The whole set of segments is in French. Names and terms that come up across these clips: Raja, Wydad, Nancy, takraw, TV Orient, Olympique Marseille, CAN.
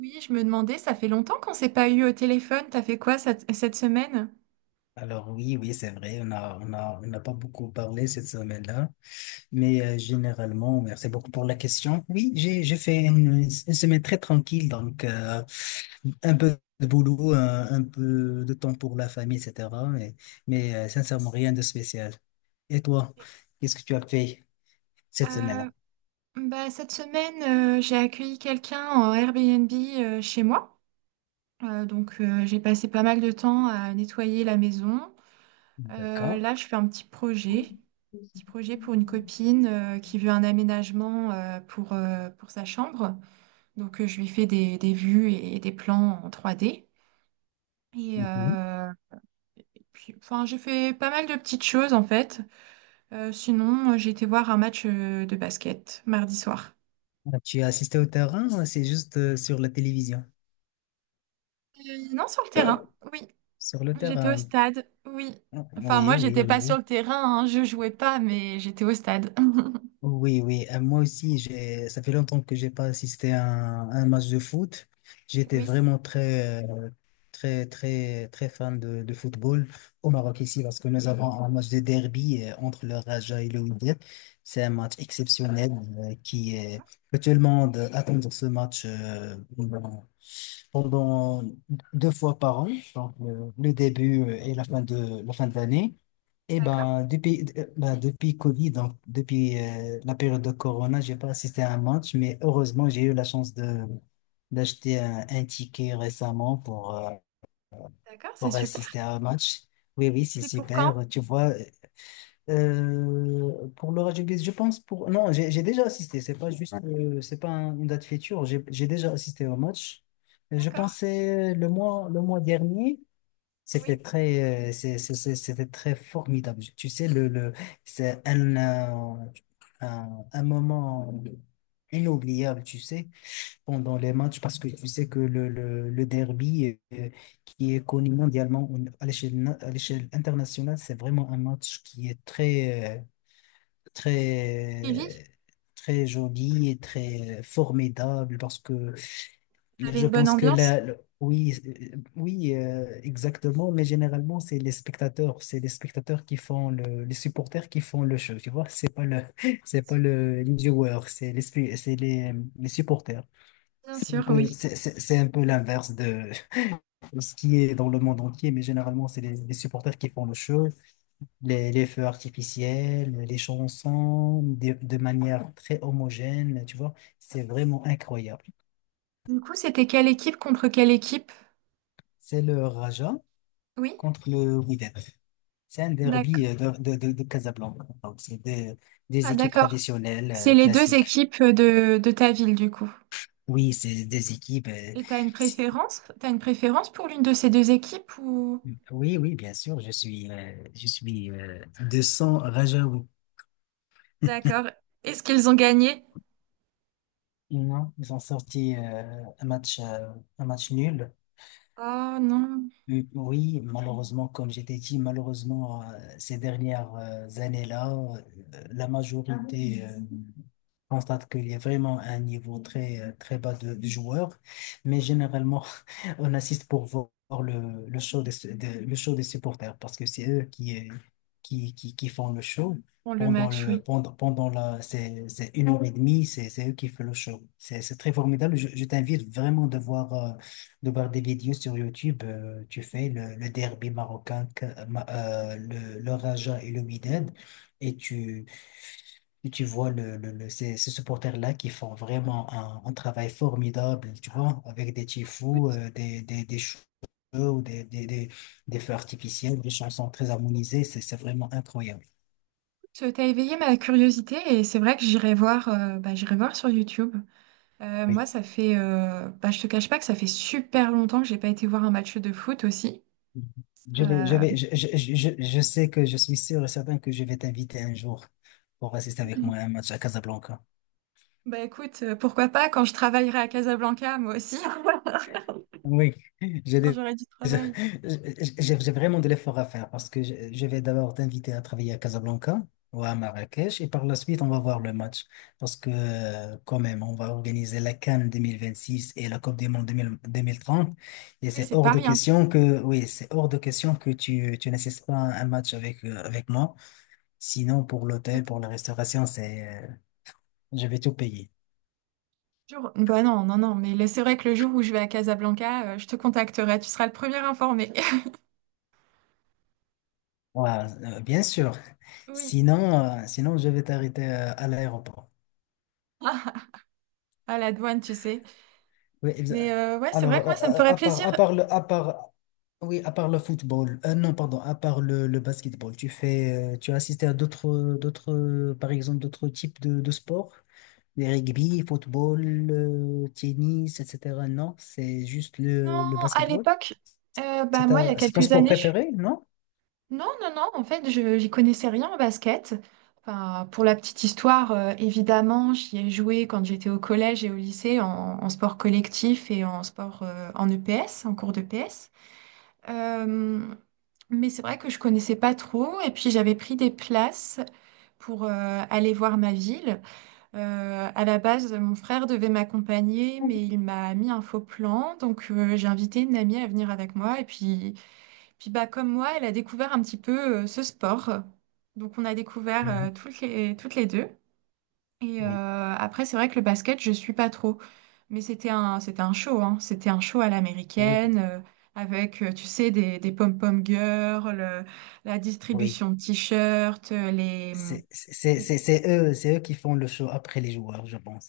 Oui, je me demandais, ça fait longtemps qu'on s'est pas eu au téléphone. T'as fait quoi cette semaine? Alors oui, oui, c'est vrai, on a, on n'a pas beaucoup parlé cette semaine-là, mais généralement, merci beaucoup pour la question. Oui, j'ai fait une semaine très tranquille, donc un peu de boulot, un peu de temps pour la famille, etc. Mais, sincèrement, rien de spécial. Et toi, qu'est-ce que tu as fait cette semaine-là? Euh, Cette semaine, j'ai accueilli quelqu'un en Airbnb chez moi. Donc, j'ai passé pas mal de temps à nettoyer la maison. D'accord. Là, je fais un petit projet pour une copine qui veut un aménagement pour sa chambre. Donc, je lui fais des vues et des plans en trois d. Et, Mhm. euh, et puis, enfin, j'ai fait pas mal de petites choses en fait. Sinon, j'ai été voir un match de basket mardi soir. Ah, tu as assisté au terrain ou c'est juste sur la télévision? Non, sur le terrain, oui. Sur le J'étais au terrain. stade, oui. Ah, Enfin, oui, moi, oui, j'étais pas sur oui. le terrain, hein, je jouais pas, mais j'étais au stade. Oui, oui, moi aussi, ça fait longtemps que j'ai pas assisté à un match de foot. J'étais Oui, vraiment très, très, très, très fan de football au Maroc ici parce que nous avons un match de derby entre le Raja et le Wydad. C'est un match exceptionnel euh, qui est, que tout le monde attend ce match pendant pendant deux fois par an, donc le début et la fin de l'année. Eh d'accord, ben, depuis Covid, donc depuis la période de Corona, j'ai pas assisté à un match, mais heureusement, j'ai eu la chance de d'acheter un ticket récemment d'accord, c'est pour assister super. à un match. Oui, oui, c'est C'est pour quand? super. Tu vois, pour le rugby, Non, j'ai déjà assisté. C'est pas juste, c'est pas une date future. J'ai déjà assisté au match. Je D'accord, pensais le mois dernier. oui. C'était très, c'est- c'était très formidable. Tu sais, c'est un moment inoubliable, tu sais, pendant les matchs, parce que tu sais que le derby, qui est connu mondialement à l'échelle, à l'échelle internationale, c'est vraiment un match qui est très, Vivi, très, très joli et très formidable, parce que vous avez je une bonne pense que ambiance? là, oui, oui, exactement, mais généralement, c'est les spectateurs qui font les supporters qui font le show, tu vois, c'est pas le, c'est pas le, les joueurs, c'est les, spe- c'est les supporters. Bien sûr, oui. C'est un peu l'inverse de ce qui est dans le monde entier, mais généralement, c'est les supporters qui font le show, les feux artificiels, les chansons, de manière très homogène, tu vois, c'est vraiment incroyable. Du coup, c'était quelle équipe contre quelle équipe? C'est le Raja Oui, contre le Wydad. C'est un d'accord. derby de Casablanca. Donc, c'est des Ah, équipes d'accord. traditionnelles, C'est les deux classiques. équipes de ta ville, du coup. Oui, c'est des équipes. Et t'as une c'est- préférence? T'as une préférence pour l'une de ces deux équipes ou... oui, oui, bien sûr. Je suis de sang Rajaoui. D'accord. Est-ce qu'ils ont gagné? Non, ils ont sorti un match nul. Oh non. Mm, oui, malheureusement, comme j'étais dit, malheureusement, ces dernières années-là, la majorité je constate qu'il y a vraiment un niveau très, très bas de joueurs, mais généralement, on assiste pour voir le show le show des supporters parce que c'est eux qui font le show. Bon, le Pendant match, le, oui. pendant, pendant la, c'est une heure et demie, c'est eux qui font le show. C'est très formidable. Je t'invite vraiment de voir des vidéos sur YouTube. Tu fais le derby marocain, le Raja et le Wydad, et tu, et tu vois ces supporters-là qui font vraiment un travail formidable, tu vois, avec des tifos, Écoute, des shows, ou des feux artificiels, des chansons très harmonisées, c'est vraiment incroyable. écoute, t'as éveillé ma curiosité et c'est vrai que j'irai voir, j'irai voir sur YouTube. Oui. Moi, ça fait, je te cache pas que ça fait super longtemps que j'ai pas été voir un match de foot aussi. Je vais, je Euh, vais, je sais que je suis sûr et certain que je vais t'inviter un jour pour assister avec moi à un match à Casablanca. bah écoute, pourquoi pas quand je travaillerai à Casablanca, moi aussi, Oui, j'ai quand des- j'aurai du j'ai travail. J'ai vraiment de l'effort à faire parce que je vais d'abord t'inviter à travailler à Casablanca ou à Marrakech et par la suite on va voir le match parce que quand même on va organiser la CAN 2026 et la Coupe du Monde 2000 2030 et Oui, c'est c'est hors pas de rien. question que oui c'est hors de question que tu n'assistes pas à un match avec moi sinon pour l'hôtel Écoute, pour la restauration c'est je vais tout payer. le jour- Bah non, non, non, mais là, c'est vrai que le jour où je vais à Casablanca, je te contacterai, tu seras le premier informé. Ouais, bien sûr. Oui. Sinon, je vais t'arrêter à l'aéroport. À la douane, tu sais. Oui, Mais ouais, c'est Alors, vrai que moi, ça me ferait plaisir. à part le, à part, oui, à part le football, non, pardon, à part le basketball, tu as assisté à d'autres, par exemple, d'autres types de sports, des rugby, football, tennis, etc. Non, c'est juste le, Non, le à basketball. l'époque, C'est moi, il y a ta- c'est ton quelques sport années, je... suis... préféré, non? Non, non, non, en fait, je j'y connaissais rien en basket. Enfin, pour la petite histoire, évidemment, j'y ai joué quand j'étais au collège et au lycée en sport collectif et en sport en EPS, en cours d'EPS. Euh, mais c'est vrai que je connaissais pas trop et puis j'avais pris des places pour aller voir ma ville. À la base, mon frère devait m'accompagner, mais il m'a mis un faux plan. Donc, j'ai invité une amie à venir avec moi. Et puis, puis bah, comme moi, elle a découvert un petit peu ce sport. Donc, on a découvert Mhm. Toutes les deux. Et Oui, après, c'est vrai que le basket, je suis pas trop. Mais c'était un show, hein. C'était un show à oui, l'américaine, avec, tu sais, des pom-pom girls, la oui. distribution de t-shirts, les. C'est eux qui font le show après les joueurs, je pense.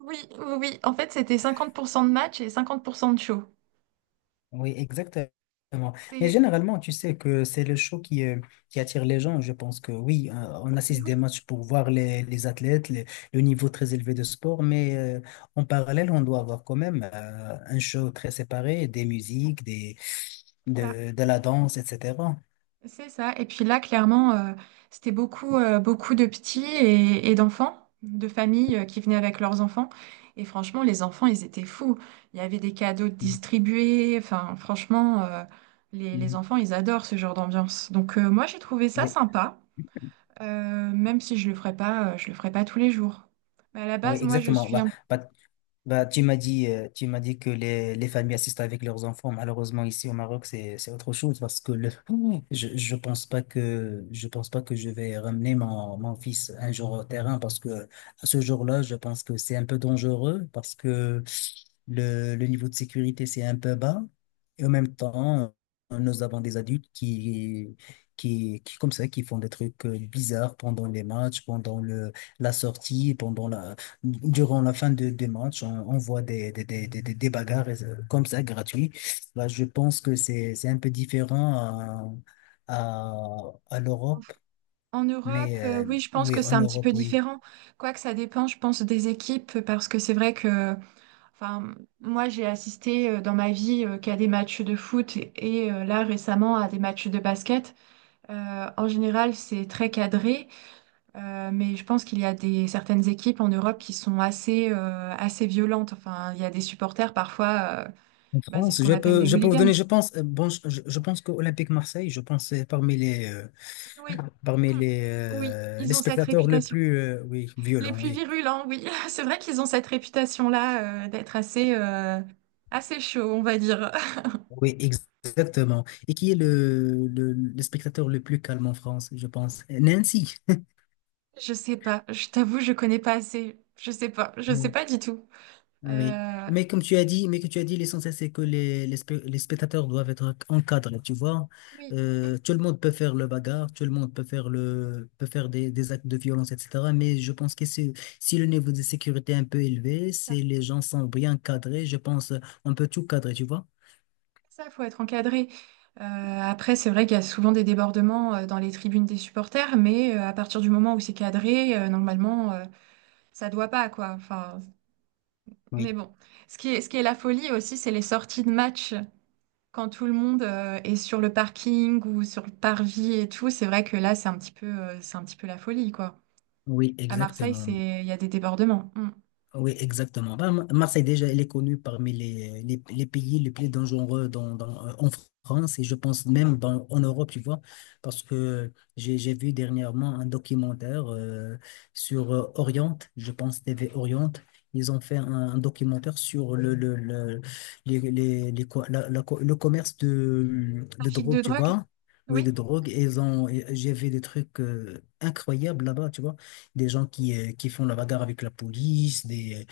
Oui, oui, oui. En fait, c'était 50% de match et 50% de show. Oui, exactement. Mais C'est, généralement, tu sais que c'est le show qui attire les gens. Je pense que oui, on mais assiste des oui, matchs pour voir les athlètes, le niveau très élevé de sport, mais en parallèle, on doit avoir quand même un show très séparé, des musiques, des, ça, de, de la danse, etc. c'est ça. Et puis là, clairement, c'était beaucoup, beaucoup de petits et d'enfants, de familles qui venaient avec leurs enfants. Et franchement, les enfants, ils étaient fous. Il y avait des cadeaux distribués. Enfin, franchement, les Mhm. enfants, ils adorent ce genre d'ambiance. Donc, moi, j'ai trouvé ça Oui, sympa, même si je le ferai pas tous les jours. Mais à la oui, base, moi, je exactement. suis un bah, Bah, tu m'as dit que les familles assistent avec leurs enfants. Malheureusement, ici au Maroc, c'est autre chose parce que je pense pas que, je pense pas que je vais ramener mon fils un jour au terrain parce que à ce jour-là, je pense que c'est un peu dangereux parce que le niveau de sécurité, c'est un peu bas. Et en même temps, nous avons des adultes qui, comme ça, qui font des trucs bizarres pendant les matchs, pendant la sortie, durant la fin des matchs, on voit des bagarres comme ça, gratuits. Là, je pense que c'est un peu différent à peu. l'Europe, En Europe, mais oui, je pense oui, que en c'est un petit peu Europe, oui. différent. Quoique ça dépend, je pense, des équipes, parce que c'est vrai que, enfin, moi, j'ai assisté dans ma vie qu'à des matchs de foot et là, récemment, à des matchs de basket. En général, c'est très cadré, mais je pense qu'il y a des, certaines équipes en Europe qui sont assez, assez violentes. Enfin, il y a des supporters, parfois, En bah, c'est ce France, qu'on je appelle peux, les je peux vous hooligans. donner, je pense que Olympique Marseille, je pense, c'est parmi les, euh, Oui, parmi les, oui, euh, ils les ont cette spectateurs le réputation. plus, oui, Les violents, plus oui. virulents, oui. C'est vrai qu'ils ont cette réputation-là, d'être assez, assez chauds, on va dire. Oui, exactement. Et qui est le spectateur le plus calme en France, je pense? Nancy. Je sais pas. Je t'avoue, je connais pas assez. Je sais pas. Je sais pas du tout. Oui. Euh, Mais que tu as dit, l'essentiel, c'est que les spectateurs doivent être encadrés, tu vois. oui, Tout le monde peut faire le bagarre, tout le monde peut faire des actes de violence, etc. Mais je pense que si le niveau de sécurité est un peu élevé, ça, si les gens sont bien cadrés, je pense on peut tout cadrer, tu vois. ça, faut être encadré. Après, c'est vrai qu'il y a souvent des débordements dans les tribunes des supporters, mais à partir du moment où c'est cadré, normalement, ça doit pas, quoi. Enfin, Oui. mais bon. Ce qui est la folie aussi, c'est les sorties de match. Quand tout le monde est sur le parking ou sur le parvis et tout, c'est vrai que là, c'est un petit peu, c'est un petit peu la folie, quoi. Oui, À Marseille, exactement. c'est, il y a des débordements. Mm. Oui, exactement. Ben, Marseille, déjà, elle est connue parmi les pays les plus dangereux en France et je pense même en Europe, tu vois, parce que j'ai vu dernièrement un documentaire sur Orient, je pense TV Orient. Ils ont fait un documentaire sur le, les co- le commerce de Trafic de drogue, tu drogue? vois. Oui, Oui. de drogue. Et j'ai vu des trucs incroyables là-bas, tu vois des gens qui font la bagarre avec la police, des,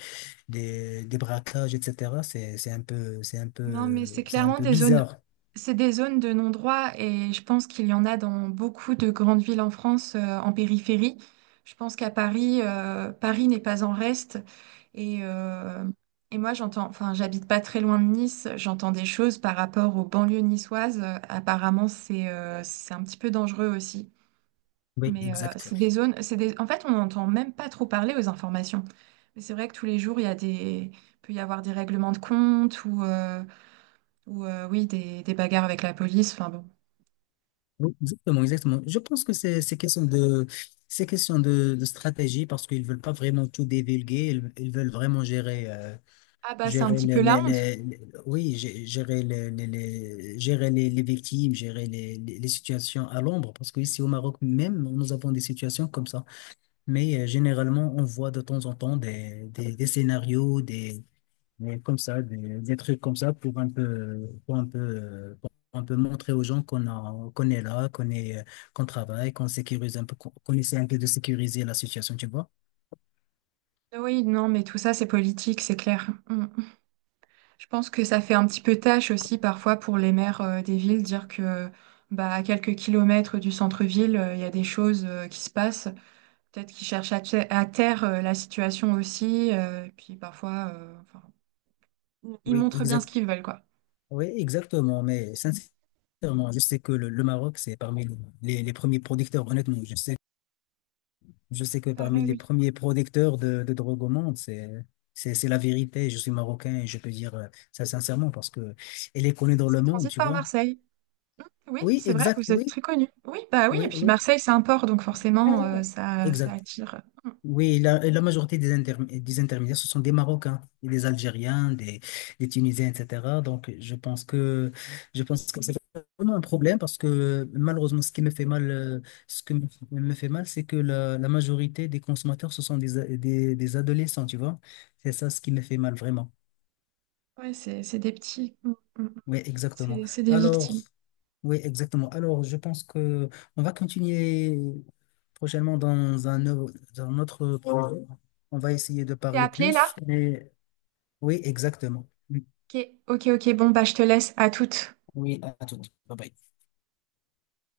des, des braquages, etc. C'est, c'est un peu, c'est un Non, mais c'est peu, c'est un clairement peu des zones, bizarre. c'est des zones de non-droit et je pense qu'il y en a dans beaucoup de grandes villes en France, en périphérie. Je pense qu'à Paris, Paris n'est pas en reste. Et, euh, et moi, j'entends, enfin, j'habite pas très loin de Nice, j'entends des choses par rapport aux banlieues niçoises. Apparemment, c'est un petit peu dangereux aussi. Oui, Mais exact. c'est des zones, c'est des... En fait, on n'entend même pas trop parler aux informations. Mais c'est vrai que tous les jours, il y a des... il peut y avoir des règlements de compte ou... ou oui, des bagarres avec la police. Enfin bon. Oui, exactement, exactement. Je pense que c'est question de stratégie parce qu'ils veulent pas vraiment tout divulguer. Ils veulent vraiment gérer, euh, Ah bah c'est un gérer petit peu la honte. Oui, gé- gérer les- gérer les victimes, gérer les situations à l'ombre. Parce que ici au Maroc même, nous avons des situations comme ça. Mais généralement, on voit de temps en temps des scénarios, comme ça, des trucs comme ça pour un peu montrer aux gens qu'on est là, qu'on travaille, qu'on sécurise un peu, qu'on essaie un peu de sécuriser la situation, tu vois. Ah oui, non, mais tout ça c'est politique, c'est clair. Mm. Mm. Je pense que ça fait un petit peu tâche aussi parfois pour les maires des villes dire que bah à quelques kilomètres du centre-ville, il y a des choses qui se passent. Peut-être qu'ils cherchent te- à taire la situation aussi. Et puis parfois, enfin, ils Oui, montrent bien ce exactement. qu'ils veulent quoi. Oui, exactement. Mais sincèrement, je sais que le Maroc, c'est parmi les premiers producteurs. Honnêtement, je sais que parmi Pareil, les oui. premiers producteurs de drogue au monde, c'est la vérité. Je suis marocain et je peux dire ça sincèrement parce que elle est connue dans Ça le monde, transite tu par vois. Marseille. Oui, Oui, c'est vrai, exact. vous êtes Oui, très connu. Oui, bah oui, et oui, puis oui, Marseille, c'est un port, donc forcément, ça, ça exact. attire. Mm. Oui, la majorité des intermédiaires, ce sont des Marocains, et des Algériens, des Tunisiens, etc. Donc, je pense que c'est vraiment un problème parce que malheureusement, ce qui me fait mal, c'est que la majorité des consommateurs, ce sont des adolescents, tu vois. C'est ça ce qui me fait mal vraiment. Ouais, c'est des petits. Mm, mm, mm. Oui, exactement. C'est des Alors, victimes. oui, exactement. Alors, je pense que on va continuer prochainement dans un autre projet. On va essayer de T'es parler appelé là? plus. Mais oui, exactement. Ok, ok, ok, bon, bah je te laisse à toutes. Oui, à tout. Bye bye.